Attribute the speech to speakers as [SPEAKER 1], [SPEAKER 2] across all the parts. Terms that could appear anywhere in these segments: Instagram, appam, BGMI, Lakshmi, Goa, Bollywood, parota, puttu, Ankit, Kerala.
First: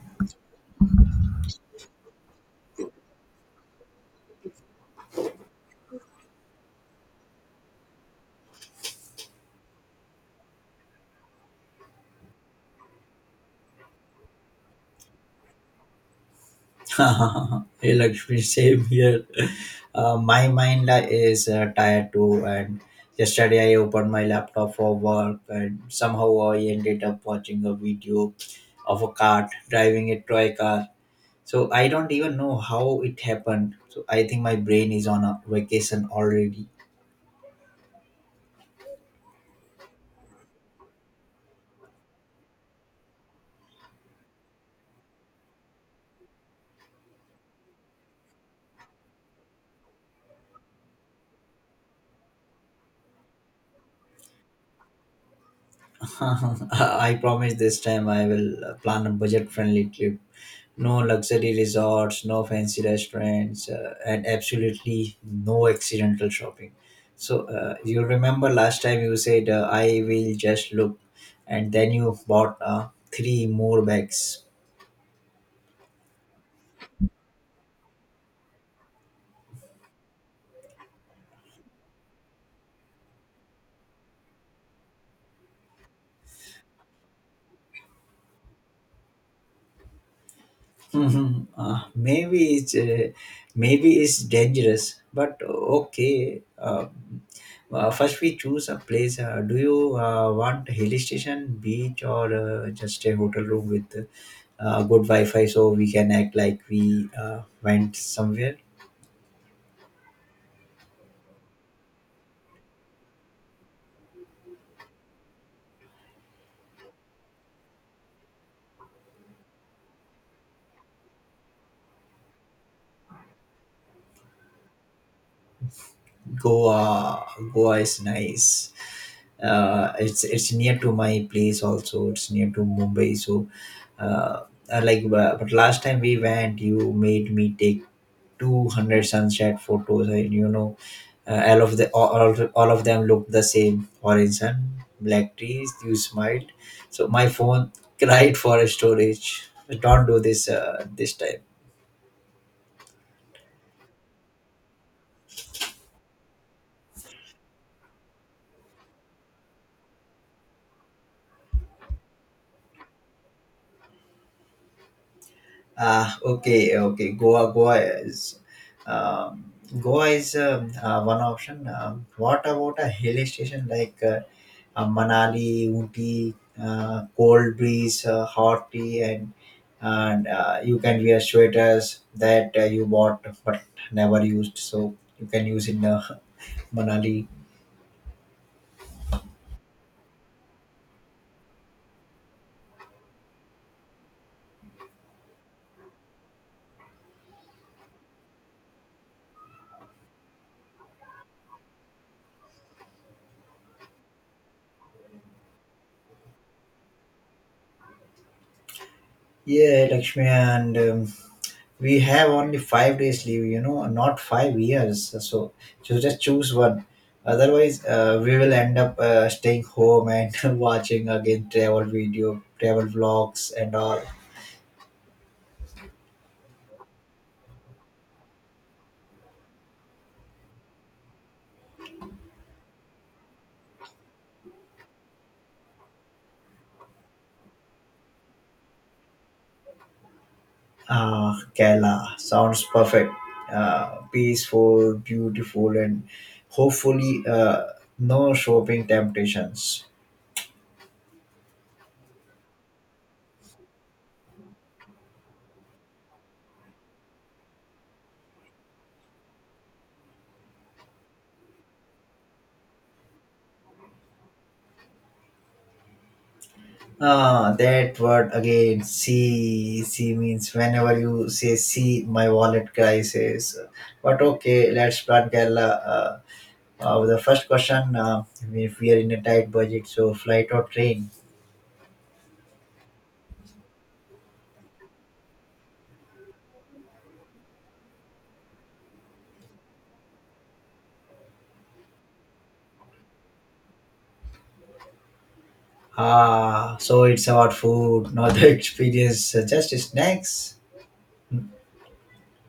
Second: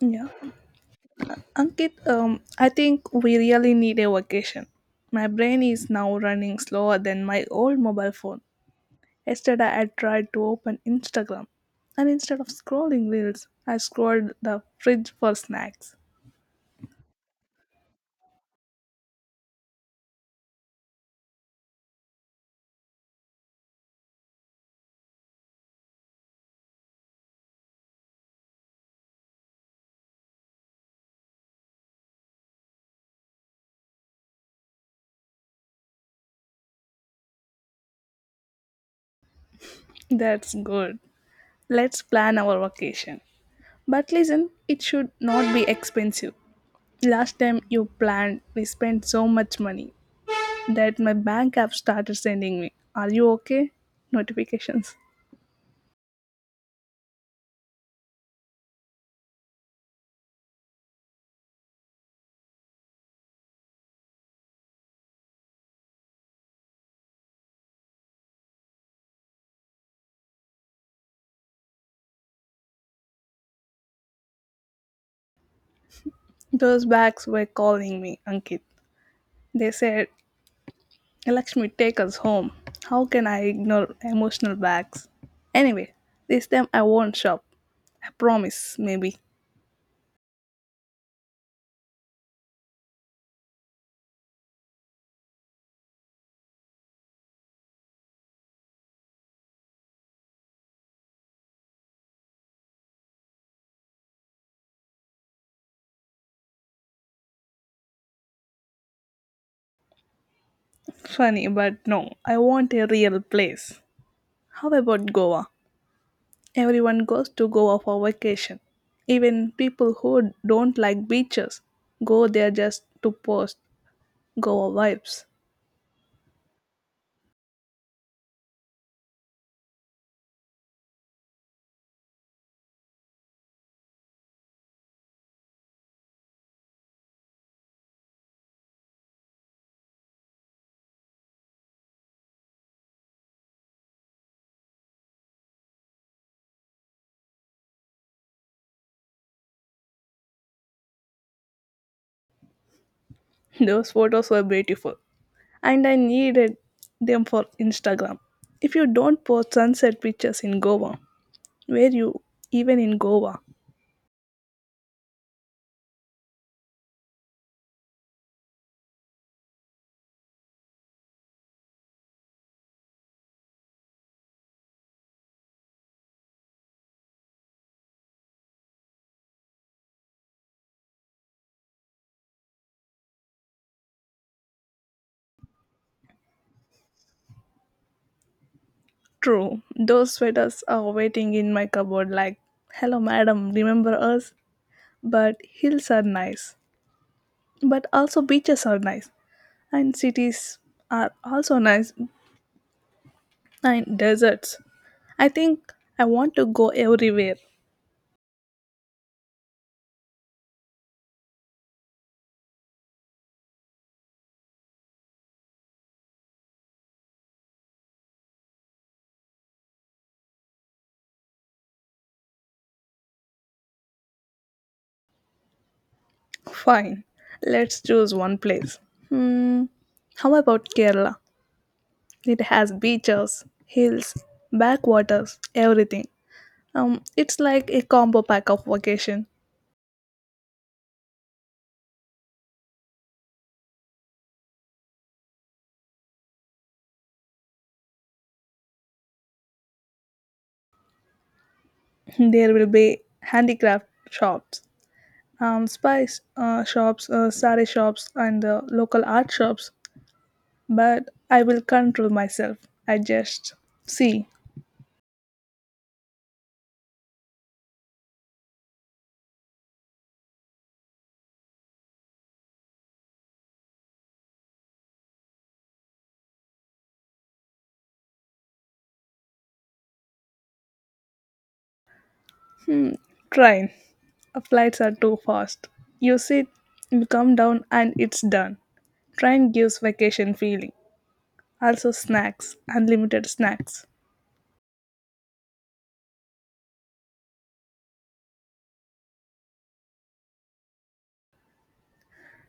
[SPEAKER 1] Yeah. Ankit, I think we really need a vacation. My brain is now running slower than my old mobile phone. Yesterday, I tried to open Instagram, and instead of scrolling reels, I scrolled the fridge for snacks.
[SPEAKER 2] Hey Lakshmi, same here. My mind is tired too, and yesterday I opened my laptop for work, and somehow I ended up watching a video of a cart driving a toy car. So I don't even know how it happened. So I think my brain is on a vacation already.
[SPEAKER 1] That's good. Let's plan our vacation. But listen, it should not be expensive. Last time you planned, we spent so much money that my bank app started sending me, "Are you okay?" notifications.
[SPEAKER 2] I promise this time I will plan a budget-friendly trip. No luxury resorts, no fancy restaurants, and absolutely no accidental shopping. So you remember last time you said I will just look, and then you bought three more bags.
[SPEAKER 1] Those bags were calling me, Ankit. They said, "Lakshmi, take us home." How can I ignore emotional bags? Anyway, this time I won't shop. I promise, maybe.
[SPEAKER 2] Mhm. Maybe it's maybe it's dangerous, but okay. First, we choose a place. Do you want hill station, beach, or just a hotel room with good Wi-Fi so we can act like we went somewhere?
[SPEAKER 1] Funny, but no, I want a real place. How about Goa? Everyone goes to Goa for vacation. Even people who don't like beaches go there just to post Goa vibes.
[SPEAKER 2] Goa, Goa, is nice. It's near to my place also. It's near to Mumbai, so uh, I like. But last time we went, you made me take 200 sunset photos, and you know, all of the all of them looked the same: orange sun, black trees. You smiled, so my phone cried for storage. Don't do this this time.
[SPEAKER 1] Those photos were beautiful, and I needed them for Instagram. If you don't post sunset pictures in Goa, where you even in Goa?
[SPEAKER 2] Ah, okay, okay. Um, Goa is one option. What about a hill station like Manali, Ooty, cold breeze, hot tea, and you can wear sweaters that you bought but never used, so you can use in Manali.
[SPEAKER 1] True, those sweaters are waiting in my cupboard like, "Hello madam, remember us?" But hills are nice, but also beaches are nice, and cities are also nice, and deserts. I think I want to go everywhere.
[SPEAKER 2] Yeah, Lakshmi, and we have only 5 days leave, you know, not five years, so just choose one, otherwise we will end up staying home and watching again travel vlogs and all.
[SPEAKER 1] Fine, let's choose one place. Hmm, how about Kerala? It has beaches, hills, backwaters, everything. It's like a combo pack of vacation.
[SPEAKER 2] Ah, Kerala sounds perfect. Peaceful, beautiful, and hopefully no shopping temptations.
[SPEAKER 1] There will be handicraft shops, spice shops, sari shops, and local art shops. But I will control myself. I just see.
[SPEAKER 2] Ah, that word again. See, see means whenever you say see, my wallet crisis. But okay, let's plan Kerala. The first question, if we are in a tight budget, so flight or train?
[SPEAKER 1] Hmm, train. Flights are too fast. You sit, you come down, and it's done. Train gives vacation feeling. Also snacks, unlimited snacks.
[SPEAKER 2] Ah, so it's about food, not the experience, just snacks.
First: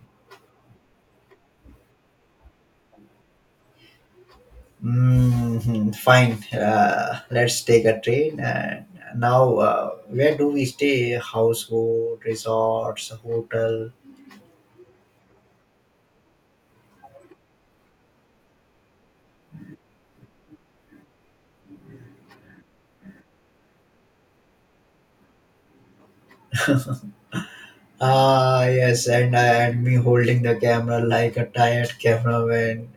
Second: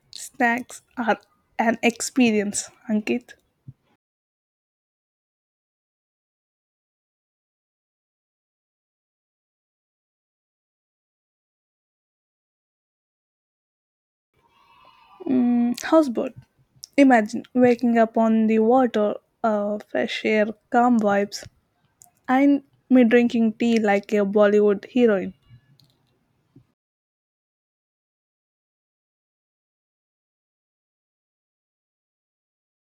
[SPEAKER 1] Snacks are an experience, Ankit.
[SPEAKER 2] Mm, fine. Let's take a train. And now, where do we stay? Houseboat, resorts, hotel.
[SPEAKER 1] Mm, houseboat. Imagine waking up on the water, fresh air, calm vibes, and me drinking tea like a Bollywood heroine.
[SPEAKER 2] Ah, yes, and I and me holding the camera like a tired cameraman.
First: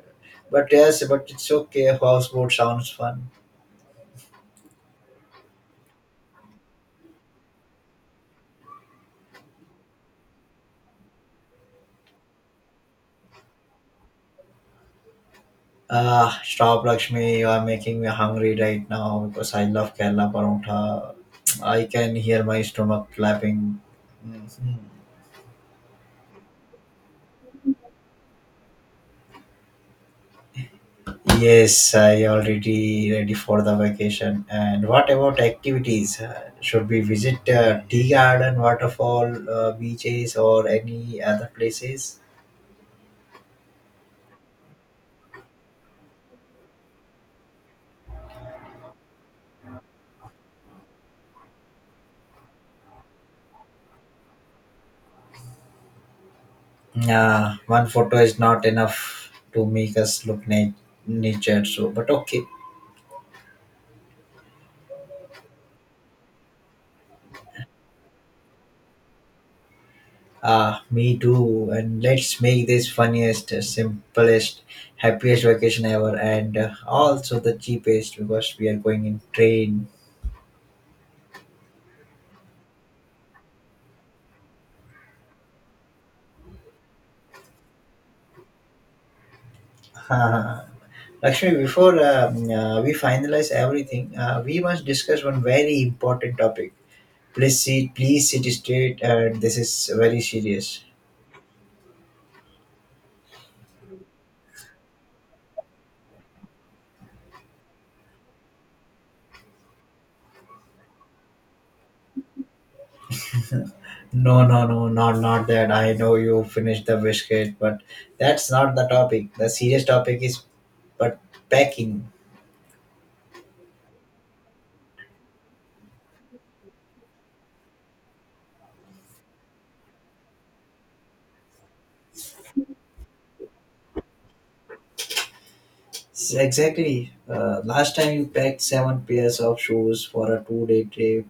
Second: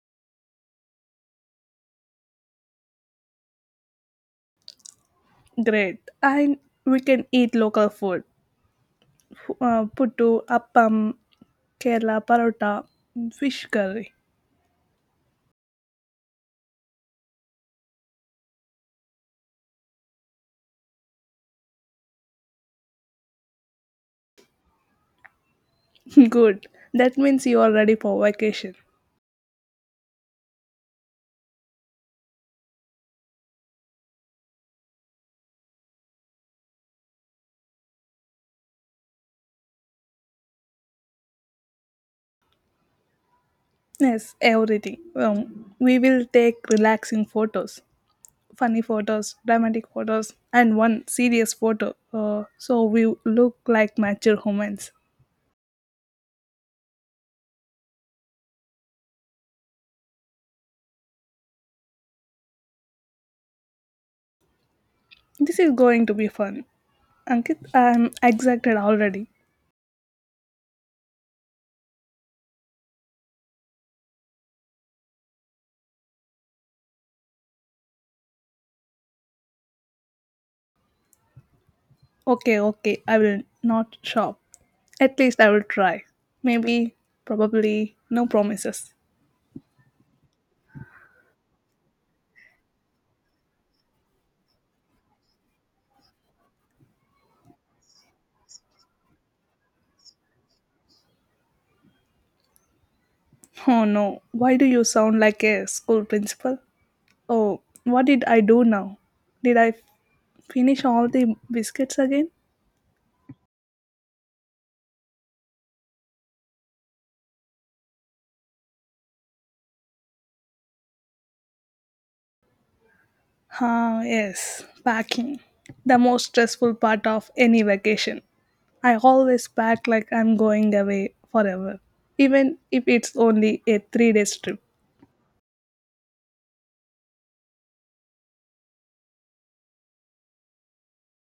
[SPEAKER 2] But yes, but it's okay. Houseboat sounds fun.
[SPEAKER 1] Great. And we can eat local food. Puttu, appam, Kerala parota, fish curry.
[SPEAKER 2] Ah, stop, Lakshmi. You are making me hungry right now because I love Kerala parotha. I can hear my stomach clapping. Mhm.
[SPEAKER 1] Good. That means you are ready for vacation.
[SPEAKER 2] Yes, I already ready for the vacation. And what about activities? Should we visit tea garden, waterfall, beaches, or any other places?
[SPEAKER 1] Yes, everything. We will take relaxing photos, funny photos, dramatic photos, and one serious photo. So we look like mature humans.
[SPEAKER 2] Yeah, one photo is not enough to make us look nature. So, but okay.
[SPEAKER 1] This is going to be fun. Ankit, I'm excited already.
[SPEAKER 2] Ah, me too. And let's make this funniest, simplest, happiest vacation ever, and also the cheapest because we are going in train.
[SPEAKER 1] Okay, okay, I will not shop. At least I will try. Maybe, probably, no promises.
[SPEAKER 2] Lakshmi, before we finalize everything, we must discuss one very important topic. Please sit straight, and this is very serious.
[SPEAKER 1] Oh no, why do you sound like a school principal? Oh, what did I do now? Did I finish all the biscuits again?
[SPEAKER 2] No, no, no, not that. I know you finished the biscuit, but that's not the topic. The serious topic is but packing.
[SPEAKER 1] Ah, yes, packing. The most stressful part of any vacation. I always pack like I'm going away forever, even if it's only a 3 day trip.
[SPEAKER 2] Exactly. Last time you packed seven pairs of shoes for a two-day trip.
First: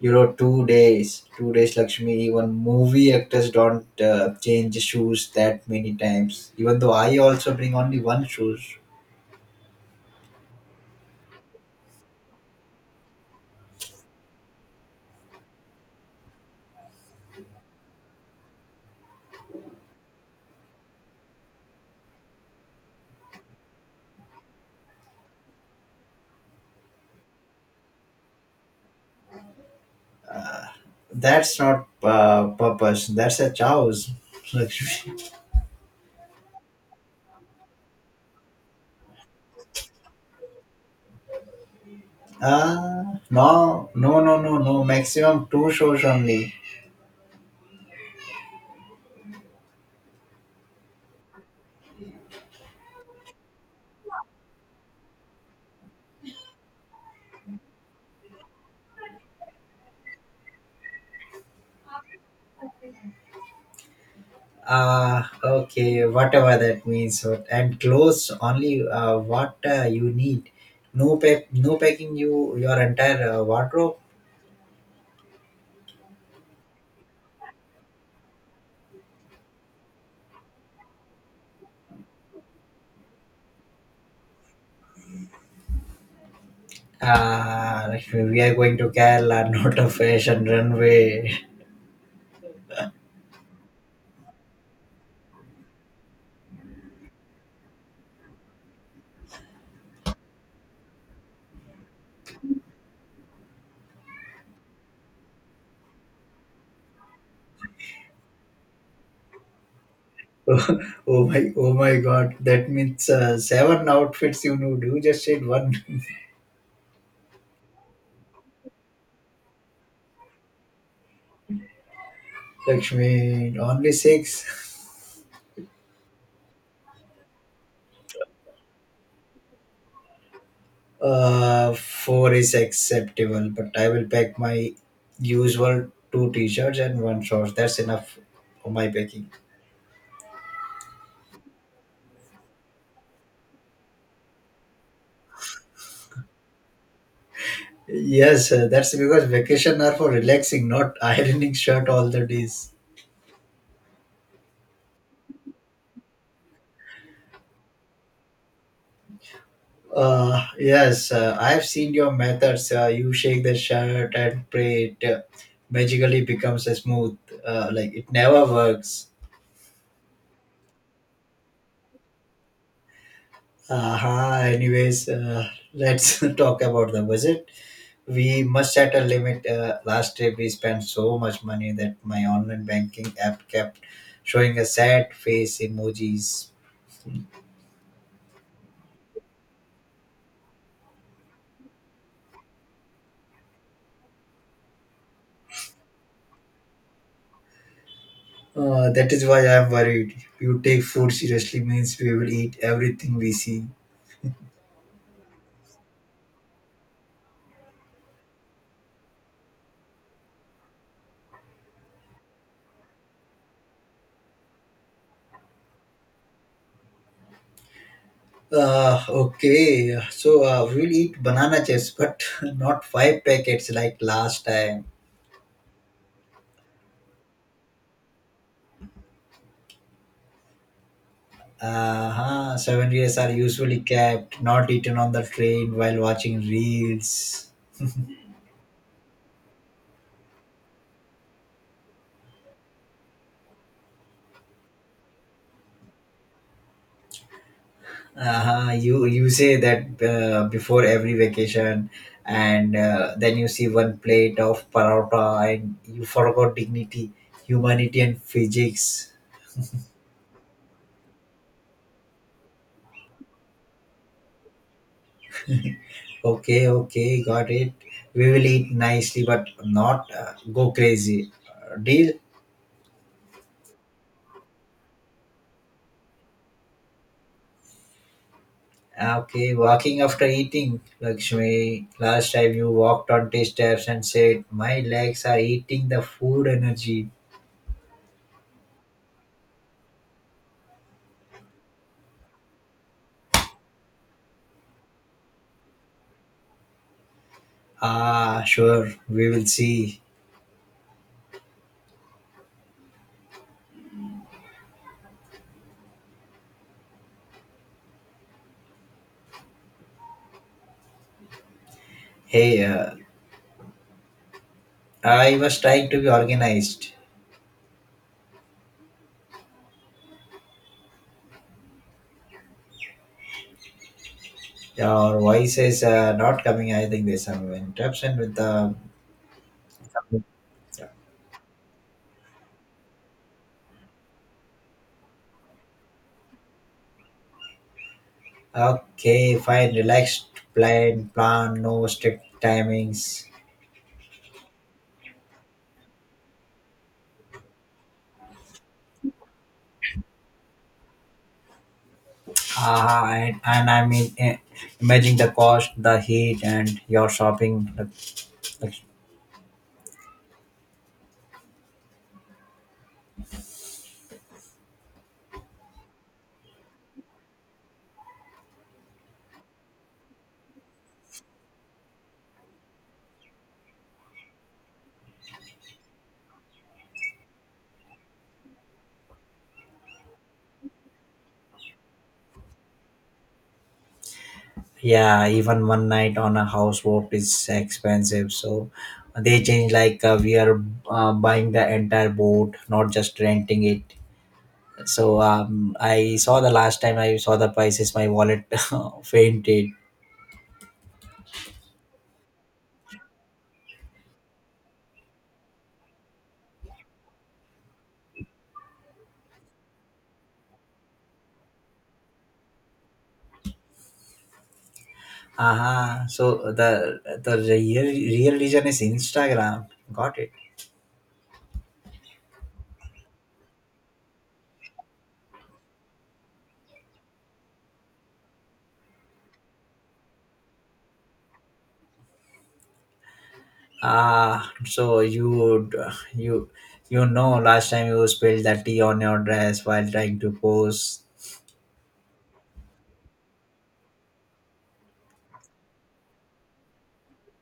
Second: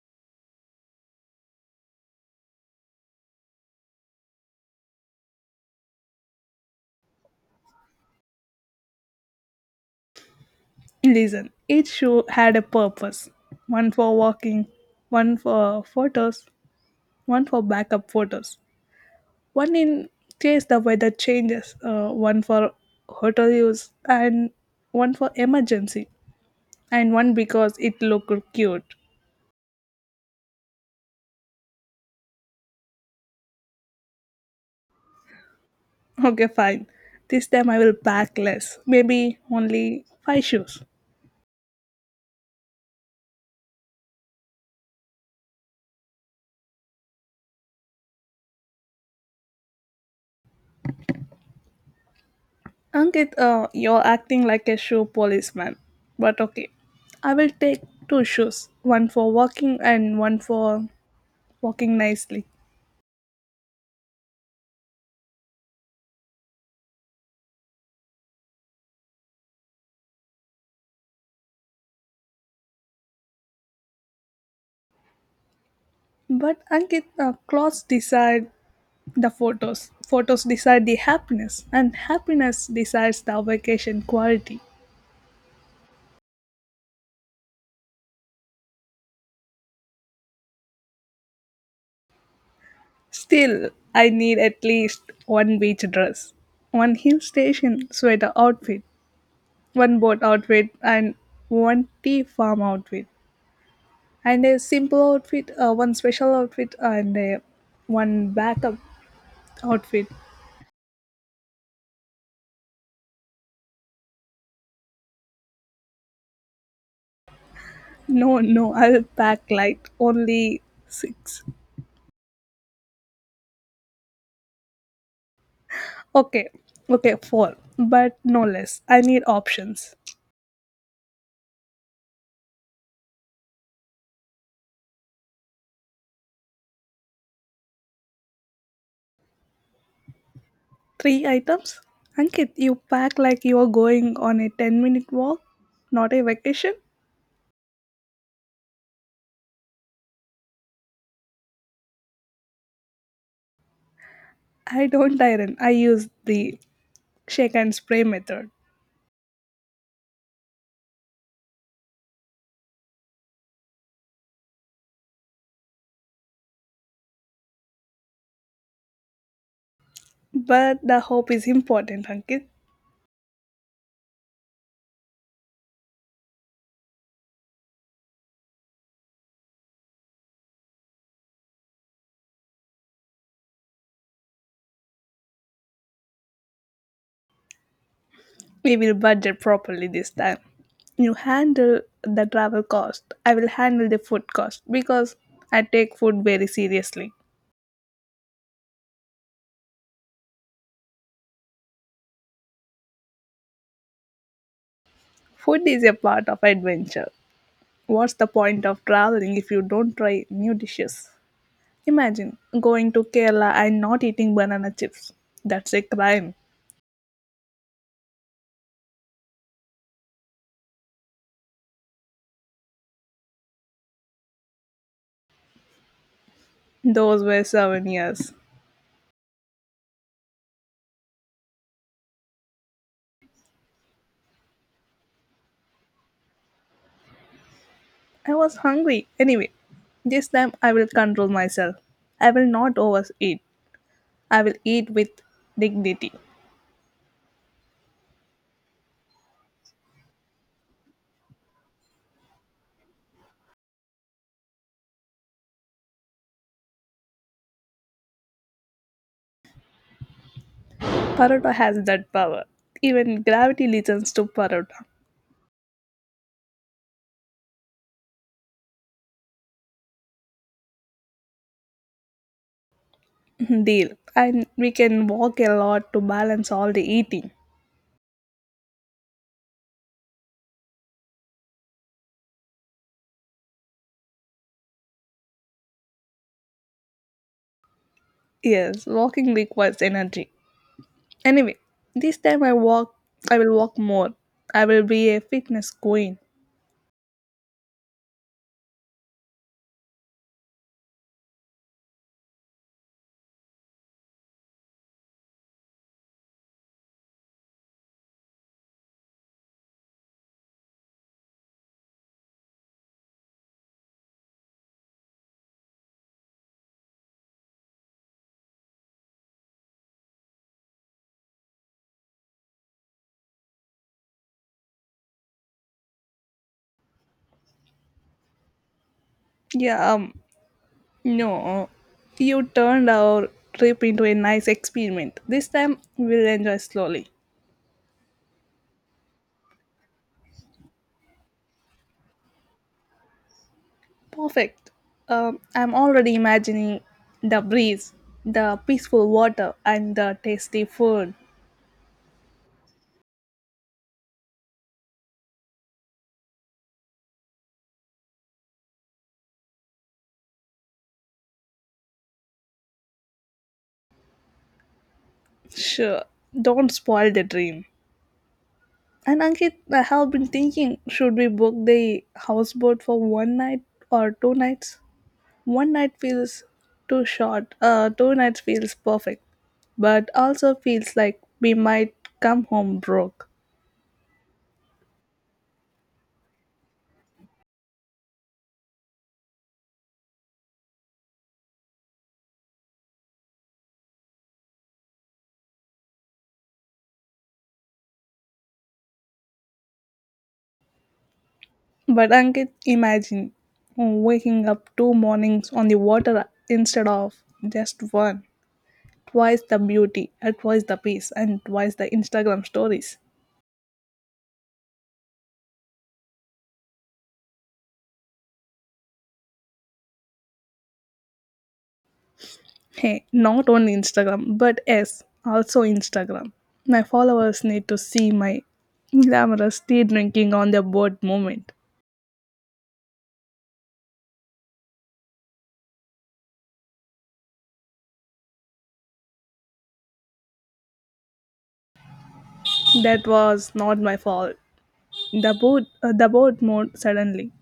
[SPEAKER 2] You know, 2 days, 2 days, Lakshmi. Even movie actors don't change shoes that many times. Even though I also bring only one shoes.
[SPEAKER 1] Listen, each shoe had a purpose: one for walking, one for photos, one for backup photos, one in case the weather changes, one for hotel use, and one for emergency, and one because it looked cute.
[SPEAKER 2] That's not purpose. That's a choice, Lakshmi.
[SPEAKER 1] Okay, fine. This time I will pack less. Maybe only five shoes.
[SPEAKER 2] No. Maximum two shows only.
[SPEAKER 1] Ankit, you're acting like a shoe policeman. But okay, I will take two shoes, one for walking and one for walking nicely.
[SPEAKER 2] Okay, whatever that means. And clothes only what you need. No pack, no packing you your entire wardrobe.
[SPEAKER 1] But Ankit, clothes decide the photos. Photos decide the happiness, and happiness decides the vacation quality.
[SPEAKER 2] Like we are going to Kerala, not a fashion runway.
[SPEAKER 1] Still, I need at least one beach dress, one hill station sweater outfit, one boat outfit and one tea farm outfit and a simple outfit one special outfit and a one backup outfit.
[SPEAKER 2] Oh my God! That means seven outfits you need. You just said one,
[SPEAKER 1] No, no. I'll pack like only six.
[SPEAKER 2] Lakshmi. Only six.
[SPEAKER 1] Okay, okay, four, but no less. I need options.
[SPEAKER 2] Four is acceptable, but I will pack my usual two t-shirts and one shorts. That's enough for my packing.
[SPEAKER 1] Three items. Ankit, you pack like you're going on a 10-minute walk, not a vacation.
[SPEAKER 2] Yes, that's because vacation are for relaxing, not ironing shirt all the days.
[SPEAKER 1] I don't iron, I use the shake and spray method.
[SPEAKER 2] Yes, I have seen your methods. You shake the shirt and pray it magically becomes a smooth. Like it never works.
[SPEAKER 1] But the hope is important, Ankit.
[SPEAKER 2] Uh-huh. Anyways, let's talk about the budget. We must set a limit. Last trip, we spent so much money that my online banking app kept showing a sad face emojis.
[SPEAKER 1] We will budget properly this time. You handle the travel cost. I will handle the food cost because I take food very seriously.
[SPEAKER 2] That is why I'm worried. You take food seriously means we will eat everything we see.
[SPEAKER 1] Food is a part of adventure. What's the point of traveling if you don't try new dishes? Imagine going to Kerala and not eating banana chips. That's a crime.
[SPEAKER 2] Okay, so we'll eat banana chips, but not five packets like last time.
[SPEAKER 1] Those were souvenirs.
[SPEAKER 2] Uh-huh. 7 years are usually kept, not eaten on the train while watching reels.
[SPEAKER 1] I was hungry. Anyway, this time I will control myself. I will not overeat. I will eat with dignity.
[SPEAKER 2] You you say that before every vacation, and then you see one plate of paratha, and you forgot dignity, humanity, and physics.
[SPEAKER 1] Parota has that power. Even gravity listens to Parota.
[SPEAKER 2] Okay, okay, got it. We will eat nicely, but not go crazy. Deal.
[SPEAKER 1] Deal. And we can walk a lot to balance all the eating.
[SPEAKER 2] Okay, walking after eating, Lakshmi. Last time you walked on the steps and said, "My legs are eating the food energy."
[SPEAKER 1] Yes, walking requires energy. Anyway, this time I will walk more. I will be a fitness queen.
[SPEAKER 2] Ah, sure, we will see. Hey, uh, I was trying to be organized. Your voice is not coming. I think there's some interruption with the.
[SPEAKER 1] Yeah, um, no. You turned our trip into a nice experiment. This time we'll enjoy slowly.
[SPEAKER 2] Okay, fine. Relaxed plan, no strict timings.
[SPEAKER 1] Perfect. I'm already imagining the breeze, the peaceful water, and the tasty food.
[SPEAKER 2] Ah, and I mean, eh, imagine the cost, the heat, and your shopping. The-
[SPEAKER 1] Sure, don't spoil the dream. And Ankit, I have been thinking, should we book the houseboat for one night or two nights? One night feels too short, two nights feels perfect, but also feels like we might come home broke.
[SPEAKER 2] Yeah, even one night on a houseboat is expensive. So they change like we are buying the entire boat, not just renting it. So I saw the last time I saw the prices, my wallet fainted.
[SPEAKER 1] But Ankit, imagine waking up two mornings on the water instead of just one. Twice the beauty, and twice the peace, and twice the Instagram stories.
[SPEAKER 2] Aha. So the real reason is Instagram. Got it.
[SPEAKER 1] Hey, not only Instagram, but yes, also Instagram. My followers need to see my glamorous tea drinking on the boat moment.
[SPEAKER 2] Ah. so you you you know last time you spilled the tea on your dress while trying to pose.
[SPEAKER 1] That was not my fault. The boat mode suddenly.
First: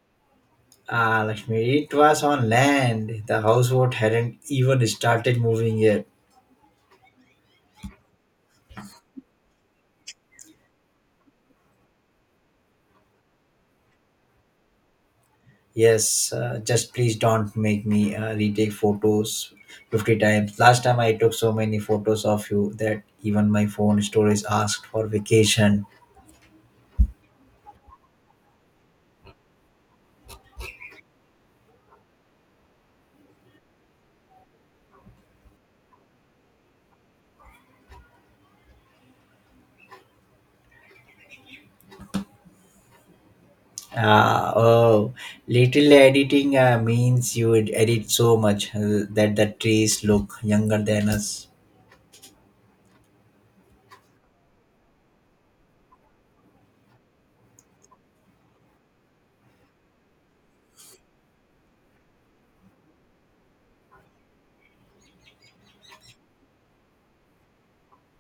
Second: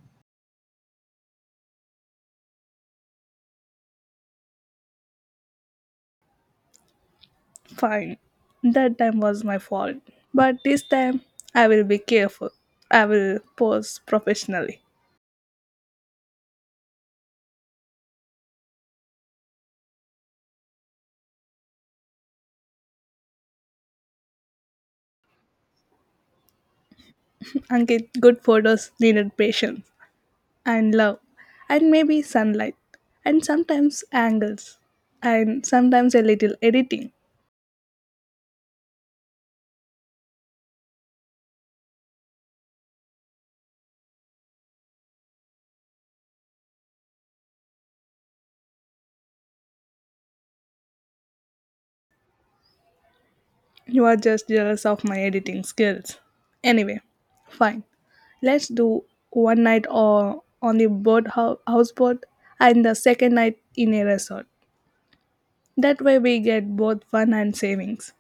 [SPEAKER 2] Ah, Lakshmi, it was on land. The houseboat hadn't even started moving yet.
[SPEAKER 1] Fine, that time was my fault. But this time, I will be careful. I will pose professionally,
[SPEAKER 2] Yes, just please don't make me retake photos 50 times. Last time I took so many photos of you that even my phone storage asked for vacation.
[SPEAKER 1] and good photos needed patience and love and maybe sunlight and sometimes angles and sometimes a little editing.
[SPEAKER 2] Oh, little editing means you would edit so much that the trees look younger than us.
[SPEAKER 1] You are just jealous of my editing skills. Anyway, fine. Let's do one night or on the houseboat and the second night in a resort. That way we get both fun and savings.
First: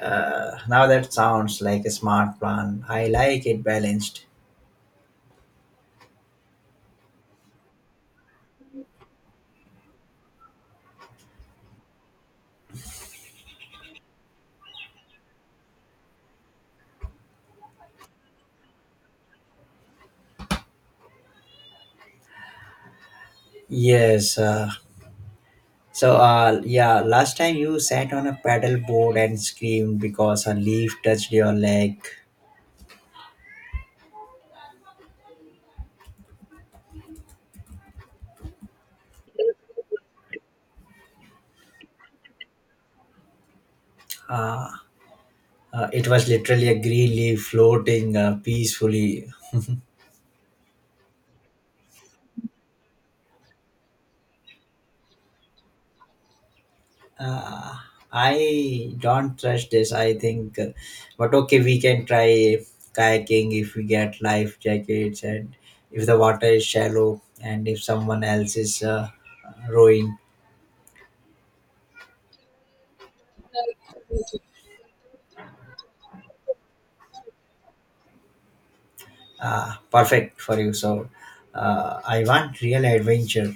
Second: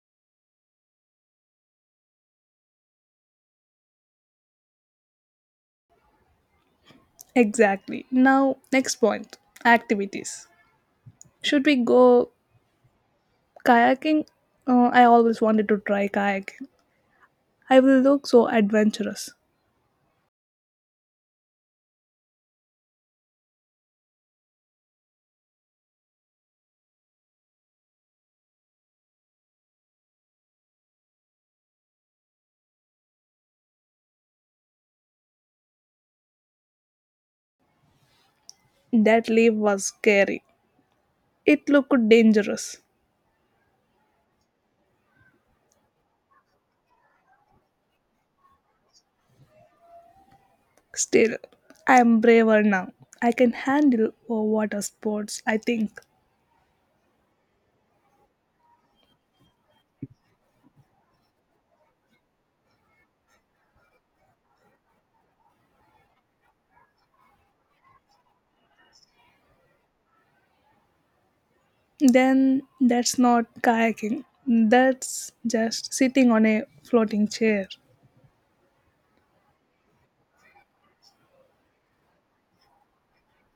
[SPEAKER 2] Now that sounds like a smart plan. I like it balanced.
[SPEAKER 1] Exactly. Now, next point, activities. Should we go kayaking? Oh, I always wanted to try kayaking. I will look so adventurous.
[SPEAKER 2] Yes, uh, So yeah, last time you sat on a paddle board and screamed because a leaf touched your leg.
[SPEAKER 1] That leap was scary. It looked dangerous.
[SPEAKER 2] It was literally a green leaf floating peacefully.
[SPEAKER 1] Still, I am braver now. I can handle oh, water sports, I think.
[SPEAKER 2] Uh, I don't trust this. But okay, we can try kayaking if we get life jackets and if the water is shallow and if someone else is rowing.
[SPEAKER 1] Then that's not kayaking. That's just sitting on a floating chair.
[SPEAKER 2] Perfect for you. So I want real adventure.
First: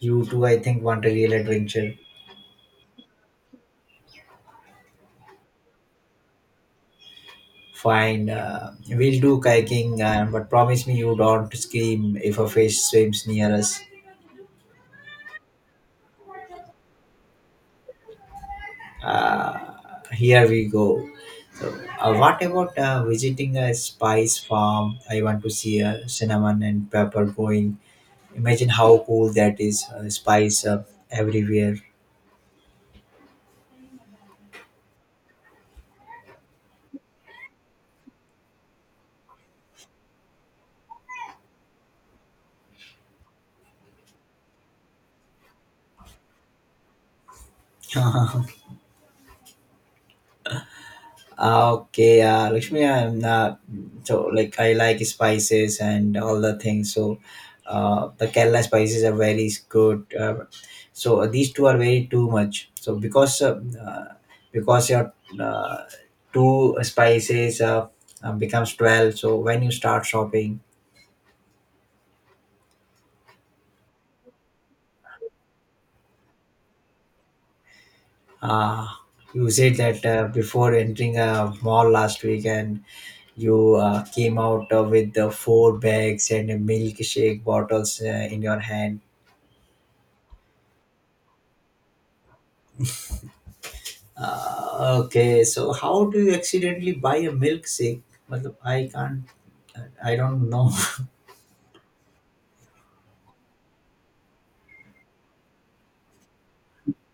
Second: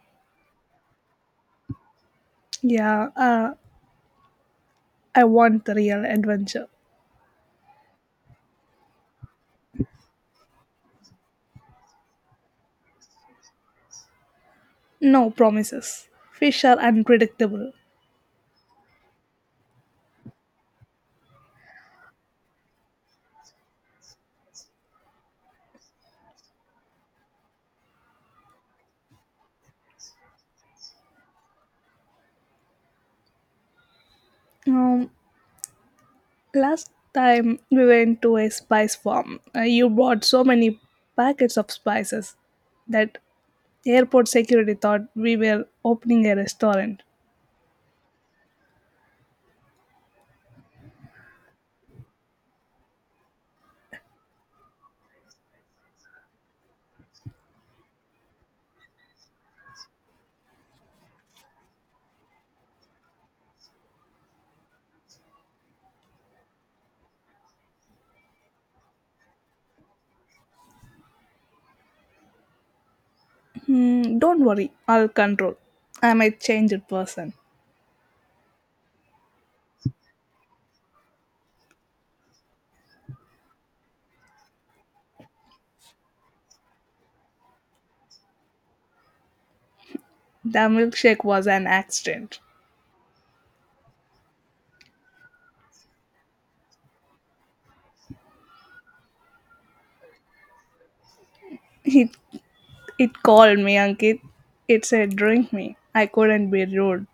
[SPEAKER 2] You too, I think, want a real adventure.
[SPEAKER 1] Yeah, I want the real adventure.
[SPEAKER 2] Fine, we'll do kayaking, but promise me you don't scream if a fish swims near us.
[SPEAKER 1] No promises. Fish are unpredictable.
[SPEAKER 2] Uh, Here we go. So, what about visiting a spice farm? I want to see cinnamon and pepper growing. Imagine how cool that is. Spice everywhere.
[SPEAKER 1] Um, last time we went to a spice farm, you bought so many packets of spices that airport security thought we were opening a restaurant.
[SPEAKER 2] Ah, okay, Lakshmi, I'm not so like I like spices and all the things. So, the Kerala spices are very good. These two are very too much. So uh, because your uh, two spices becomes 12. So when you start shopping,
[SPEAKER 1] Hmm, don't worry, I'll control. I'm a changed person.
[SPEAKER 2] uh, you said that before entering a mall last week, and you came out with the four bags and a milkshake bottles in your hand.
[SPEAKER 1] The milkshake was an accident.
[SPEAKER 2] Okay, so how do you accidentally buy a milkshake? Matlab, I can't, I don't know.
[SPEAKER 1] It it called me, Ankit. It said drink me. I couldn't be rude,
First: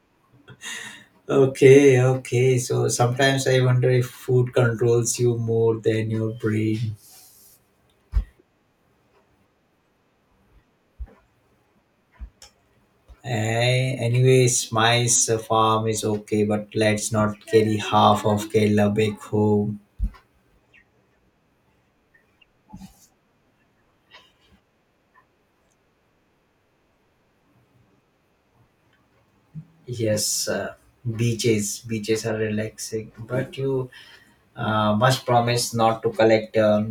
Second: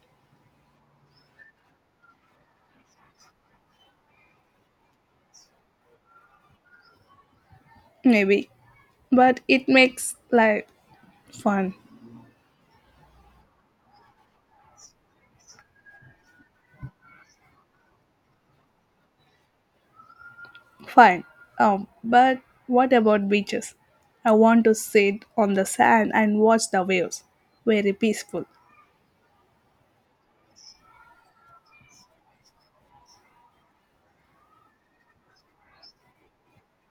[SPEAKER 2] Okay, okay. So sometimes I wonder if food controls you more than your brain.
[SPEAKER 1] maybe, but it makes life fun.
[SPEAKER 2] Eh, anyways, my farm is okay, but let's not carry half of Kerala back home.
[SPEAKER 1] Fine. But what about beaches? I want to sit on the sand and watch the waves. Very peaceful.
[SPEAKER 2] Yes, beaches are relaxing, but you must promise not to collect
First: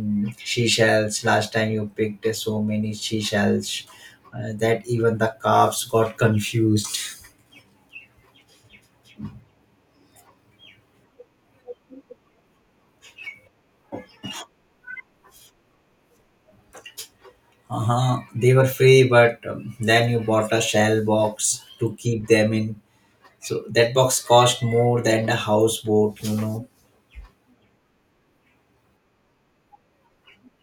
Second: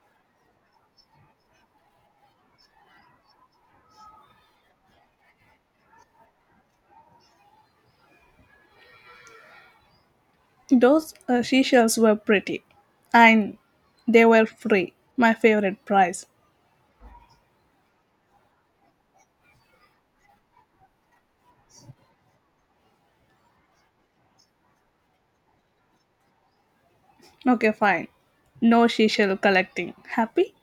[SPEAKER 2] seashells. Last time you picked so many seashells that even the calves got confused.
[SPEAKER 1] Those seashells were pretty. And they were free. My favorite price.
[SPEAKER 2] Uh-huh. They were free, but then you bought a shell box to keep them in. So that box cost more than the houseboat, you know.
[SPEAKER 1] Okay, fine. No seashell collecting. Happy?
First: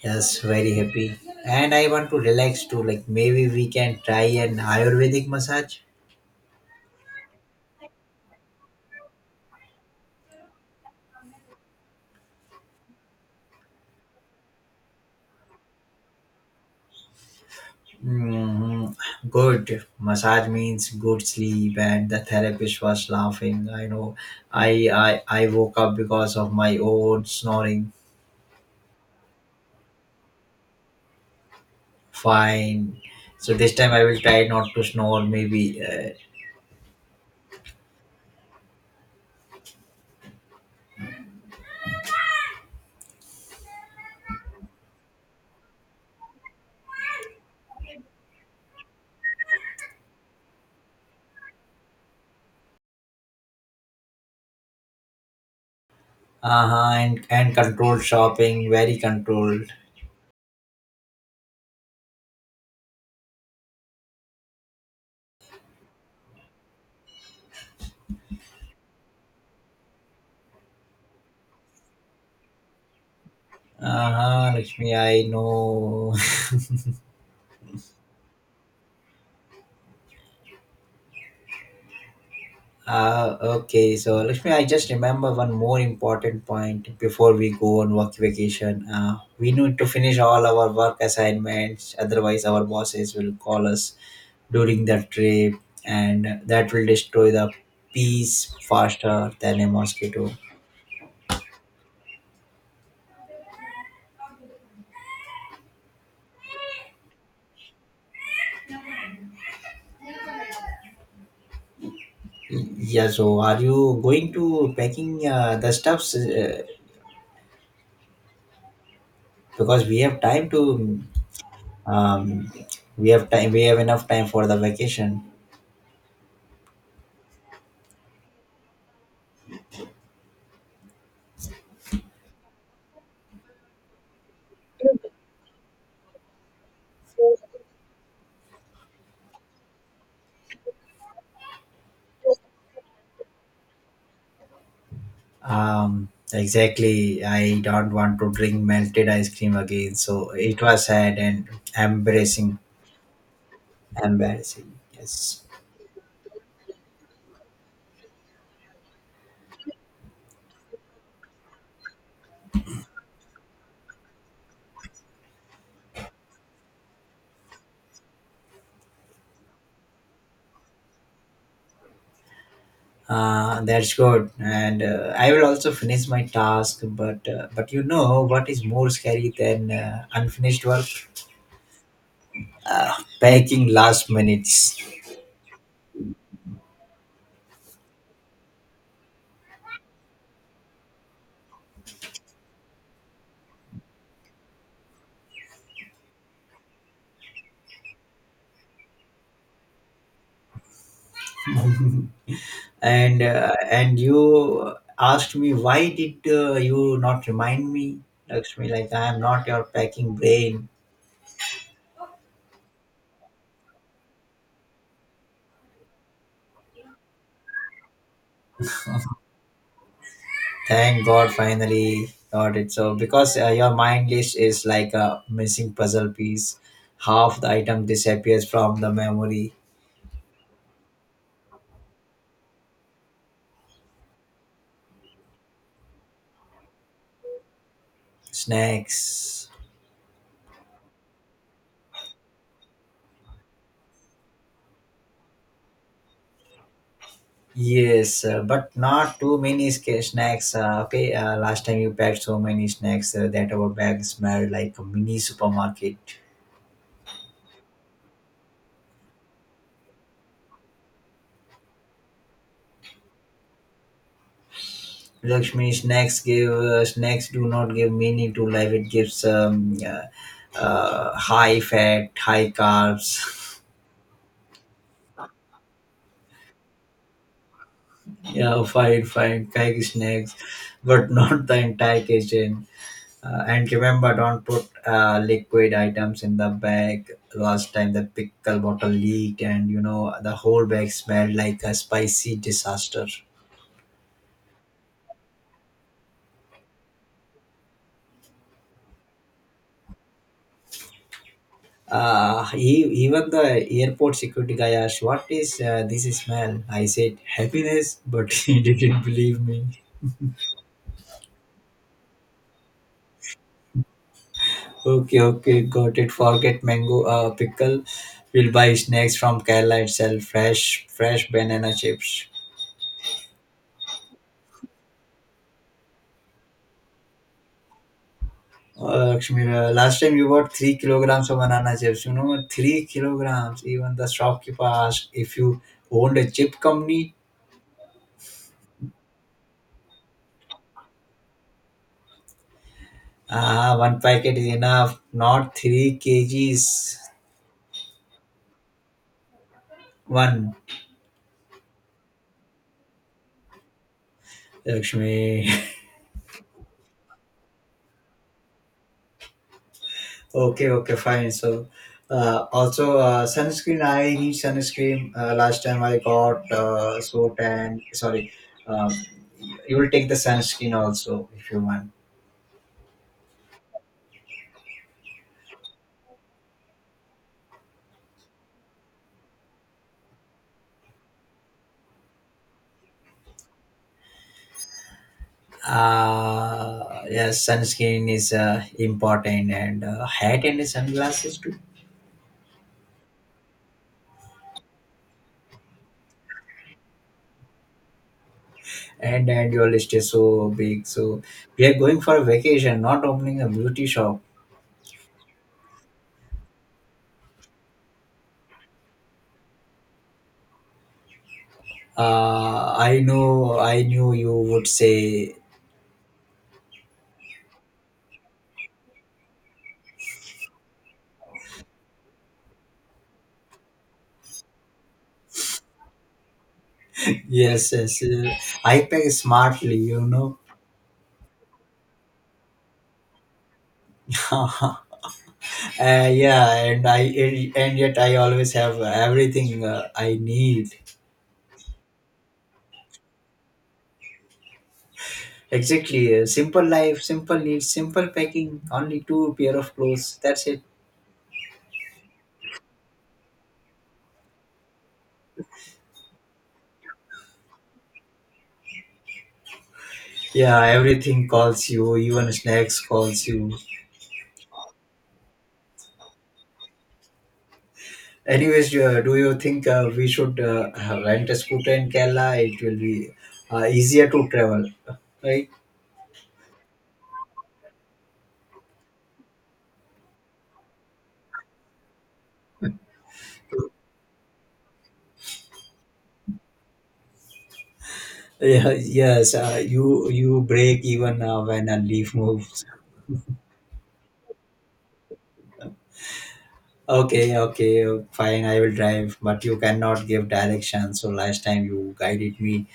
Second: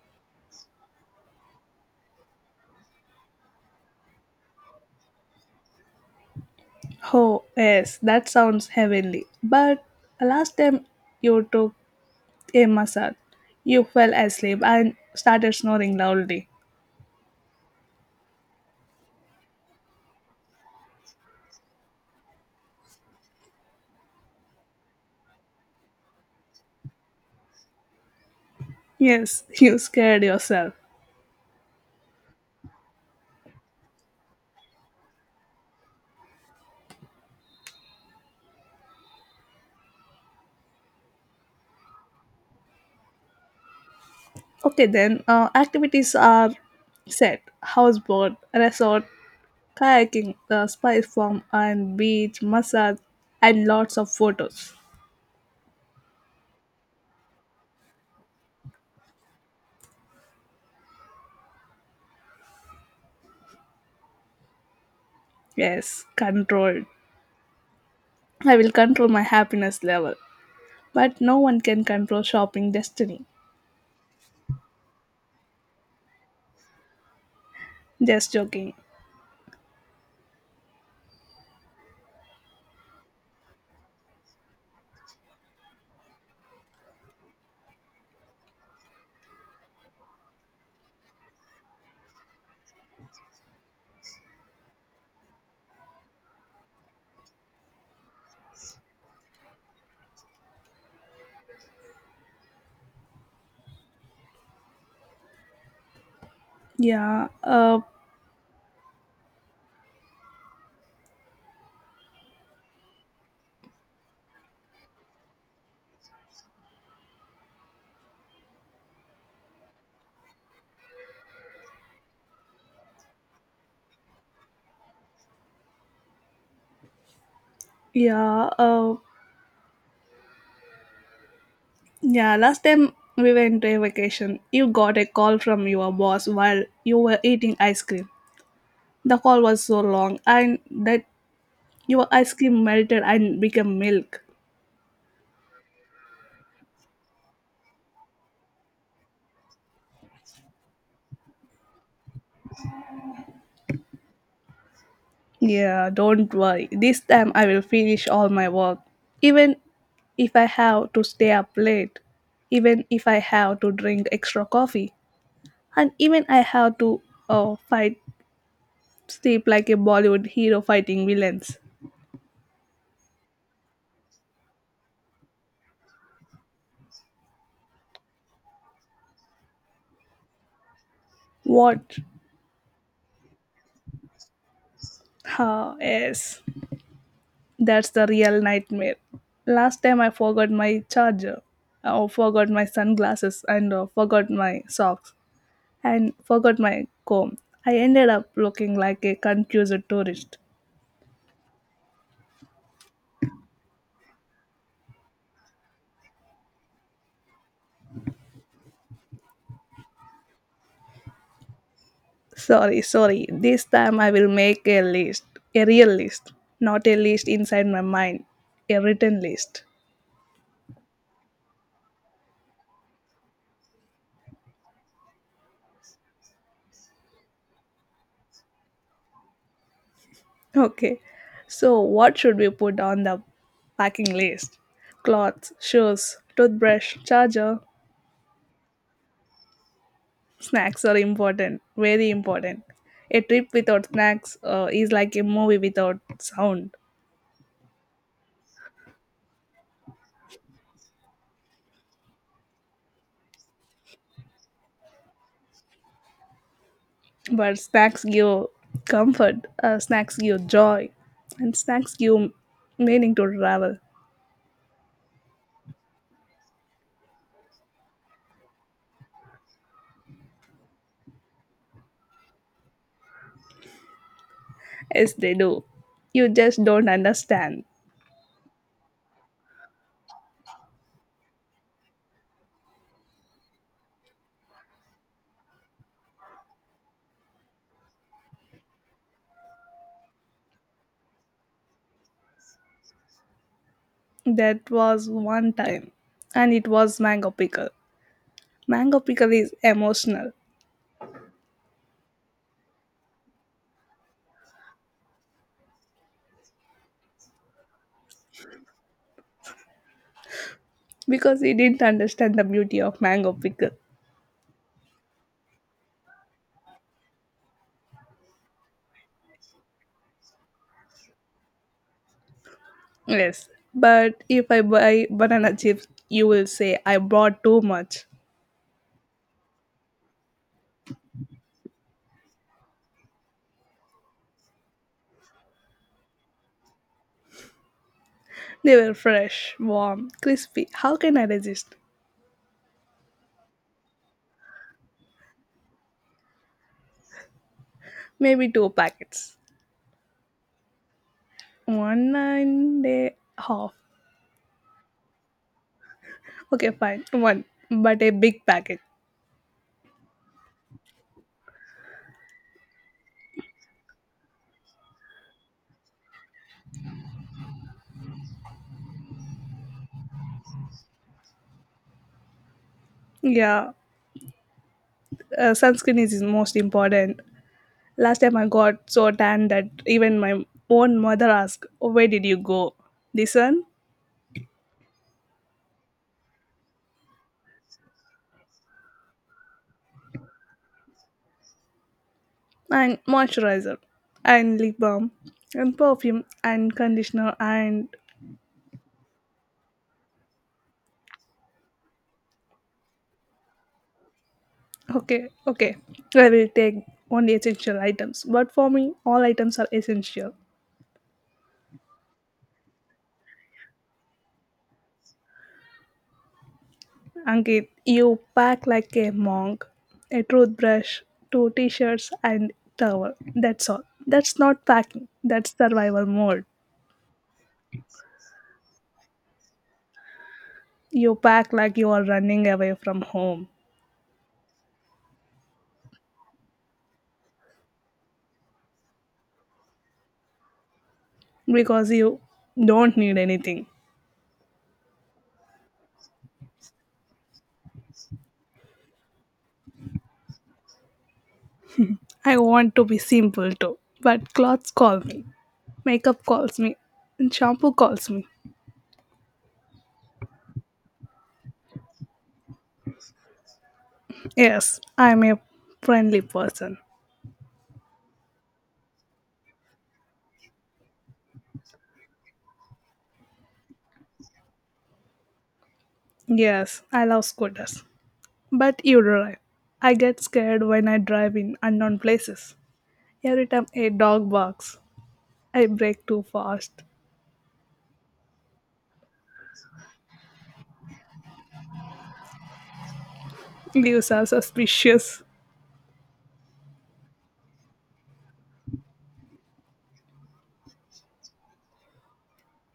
[SPEAKER 2] Yes, very happy. And I want to relax too. Like maybe we can try an Ayurvedic massage.
[SPEAKER 1] Oh, yes, that sounds heavenly. But last time you took a massage, you fell asleep and started snoring loudly.
[SPEAKER 2] Mm, good massage means good sleep and the therapist was laughing, I know. I, I woke up because of my own snoring.
[SPEAKER 1] Yes, you scared yourself.
[SPEAKER 2] Fine, so this time I will try not to snore maybe
[SPEAKER 1] Okay, then activities are set: houseboat, resort, kayaking, the spice farm, and beach, massage, and lots of photos.
[SPEAKER 2] uh-huh and controlled shopping very controlled
[SPEAKER 1] Yes, controlled. I will control my happiness level. But no one can control shopping destiny.
[SPEAKER 2] uh-huh Lakshmi I know.
[SPEAKER 1] Just joking.
[SPEAKER 2] Okay, so Lakshmi, I just remember one more important point before we go on work vacation. We need to finish all our work assignments, otherwise, our bosses will call us during the trip, and that will destroy the peace faster than a mosquito.
[SPEAKER 1] Yeah,
[SPEAKER 2] Yeah, so are you going to packing the stuffs because we have time to um, we have enough time for the vacation.
[SPEAKER 1] yeah, uh, yeah. Last time we went to a vacation, you got a call from your boss while you were eating ice cream. The call was so long, and that your ice cream melted and became milk.
[SPEAKER 2] Exactly. I don't want to drink melted ice cream again. So it was sad and embarrassing. Embarrassing. Yes.
[SPEAKER 1] Yeah, don't worry. This time I will finish all my work. Even if I have to stay up late, even if I have to drink extra coffee, and even I have to fight sleep like a Bollywood hero fighting villains.
[SPEAKER 2] That's good. And I will also finish my task. But but you know what is more scary than unfinished work?
[SPEAKER 1] What?
[SPEAKER 2] Packing last minutes.
[SPEAKER 1] Ah, yes. That's the real nightmare. Last time I forgot my charger, I forgot my sunglasses, and forgot my socks, and forgot my comb. I ended up looking like a confused tourist.
[SPEAKER 2] And and you asked me, why did you not remind me? Lakshmi, like I am not your packing brain.
[SPEAKER 1] Sorry, sorry. This time I will make a list, a real list, not a list inside my mind, a written list.
[SPEAKER 2] Thank God, finally got it. So, because your mind list is like a missing puzzle piece, half the item disappears from the memory.
[SPEAKER 1] Okay, so what should we put on the packing list? Clothes, shoes, toothbrush, charger.
[SPEAKER 2] Snacks.
[SPEAKER 1] Snacks are important, very important. A trip without snacks is like a movie without sound.
[SPEAKER 2] Yes, but not too many snacks. Okay, last time you packed so many snacks that our bag smelled like a mini supermarket.
[SPEAKER 1] But snacks give comfort, snacks give joy, and snacks give meaning to travel.
[SPEAKER 2] Lakshmi, snacks give snacks do not give meaning to life. It gives high fat, high carbs.
[SPEAKER 1] Yes they do, you just don't understand.
[SPEAKER 2] Yeah, fine, fine, cake snacks, but not the entire kitchen. And remember, don't put liquid items in the bag. Last time the pickle bottle leaked, and you know the whole bag smelled like a spicy disaster.
[SPEAKER 1] That was one time, and it was mango pickle. Mango pickle is emotional.
[SPEAKER 2] Even the airport security guy asked, "What is this smell?" I said, "Happiness," but he didn't believe me.
[SPEAKER 1] Because he didn't understand the beauty of mango pickle.
[SPEAKER 2] Okay, okay, got it. Forget mango pickle. We'll buy snacks from Kerala itself. Fresh, fresh banana chips.
[SPEAKER 1] Yes, but if I buy banana chips you will say I bought too much.
[SPEAKER 2] Lakshmi, last time you bought 3 kilograms of banana chips. You know, 3 kilograms. Even the shopkeeper asked if you owned a chip company.
[SPEAKER 1] They were fresh, warm, crispy. How can I resist?
[SPEAKER 2] Ah, one packet is enough. Not three kgs.
[SPEAKER 1] Maybe two packets.
[SPEAKER 2] One,
[SPEAKER 1] One and a half.
[SPEAKER 2] Lakshmi.
[SPEAKER 1] Okay, fine. One, but a big packet.
[SPEAKER 2] Okay, okay, fine. So, also sunscreen. I need sunscreen. Last time I got so tan. Sorry, um, you will take the sunscreen also if you want.
[SPEAKER 1] Yeah, sunscreen is most important. Last time I got so tan that even my own mother asked, "Where did you go? The sun?"
[SPEAKER 2] Yes, sunscreen is important, and hat and sunglasses too.
[SPEAKER 1] And moisturizer. And lip balm. And perfume. And conditioner. And.
[SPEAKER 2] And your list is so big. So we are going for a vacation, not opening a beauty shop.
[SPEAKER 1] Okay, okay. I will take only essential items. But for me, all items are essential.
[SPEAKER 2] I know, I knew you would say
[SPEAKER 1] Ankit, you pack like a monk, a toothbrush, two t shirts, and towel. That's all. That's not packing, that's survival mode.
[SPEAKER 2] yes, yes. I pack smartly, you know.
[SPEAKER 1] You pack like you are running away from home
[SPEAKER 2] Uh-huh. Yeah, and I and yet I always have everything I need.
[SPEAKER 1] because you don't need anything.
[SPEAKER 2] Exactly, simple life, simple needs, simple packing, only two pair of clothes, that's it.
[SPEAKER 1] I want to be simple too, but clothes call me, makeup calls me, and shampoo calls me.
[SPEAKER 2] Yeah, everything calls you, even snacks calls you.
[SPEAKER 1] Yes, I'm a friendly person.
[SPEAKER 2] Anyways, do you think we should rent a scooter in Kerala? It will be easier to travel, right?
[SPEAKER 1] Yes, I love scooters. But you're right. I get scared when I drive in unknown places. Every time a dog barks, I brake too fast.
[SPEAKER 2] yeah yes, you you break even when a leaf moves.
[SPEAKER 1] Leaves are suspicious.
[SPEAKER 2] Okay, okay, fine. I will drive, but you cannot give directions. So last time you guided me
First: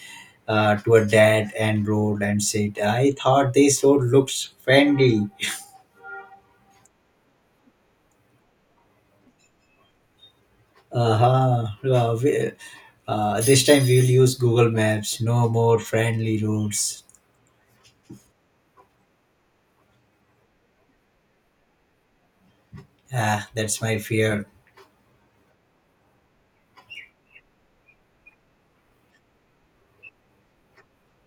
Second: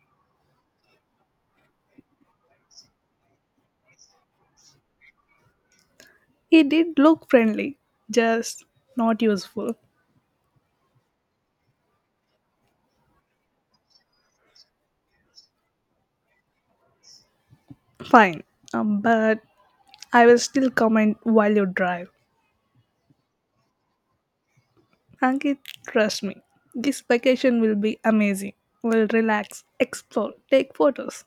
[SPEAKER 2] to a dead end road and said, "I thought this road looks friendly."
[SPEAKER 1] He did look friendly, just not useful.
[SPEAKER 2] Uh-huh. Uh, we- this time we will use Google Maps. No more friendly roads.
[SPEAKER 1] Fine, but I will still comment while you drive.
[SPEAKER 2] Ah, that's my fear.
[SPEAKER 1] Ankit, trust me, this vacation will be amazing. We'll relax, explore, take photos,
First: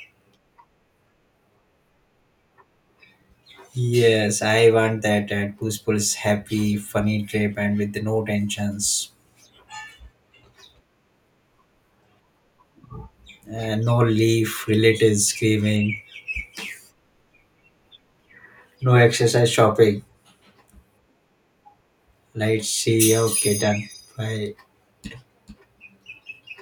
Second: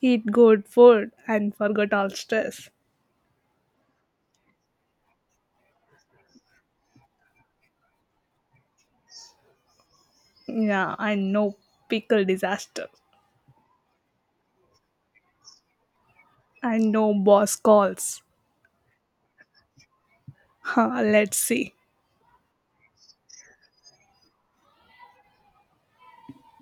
[SPEAKER 1] eat good food, and forget all stress.
[SPEAKER 2] Yes, I want that at Puspul's happy, funny trip and with no tensions,
[SPEAKER 1] Yeah, I know pickle disaster.
[SPEAKER 2] and no leaf relatives screaming,
[SPEAKER 1] And no boss calls.
[SPEAKER 2] no exercise shopping.
[SPEAKER 1] Huh, let's see.
[SPEAKER 2] Let's see. Okay, done. Bye.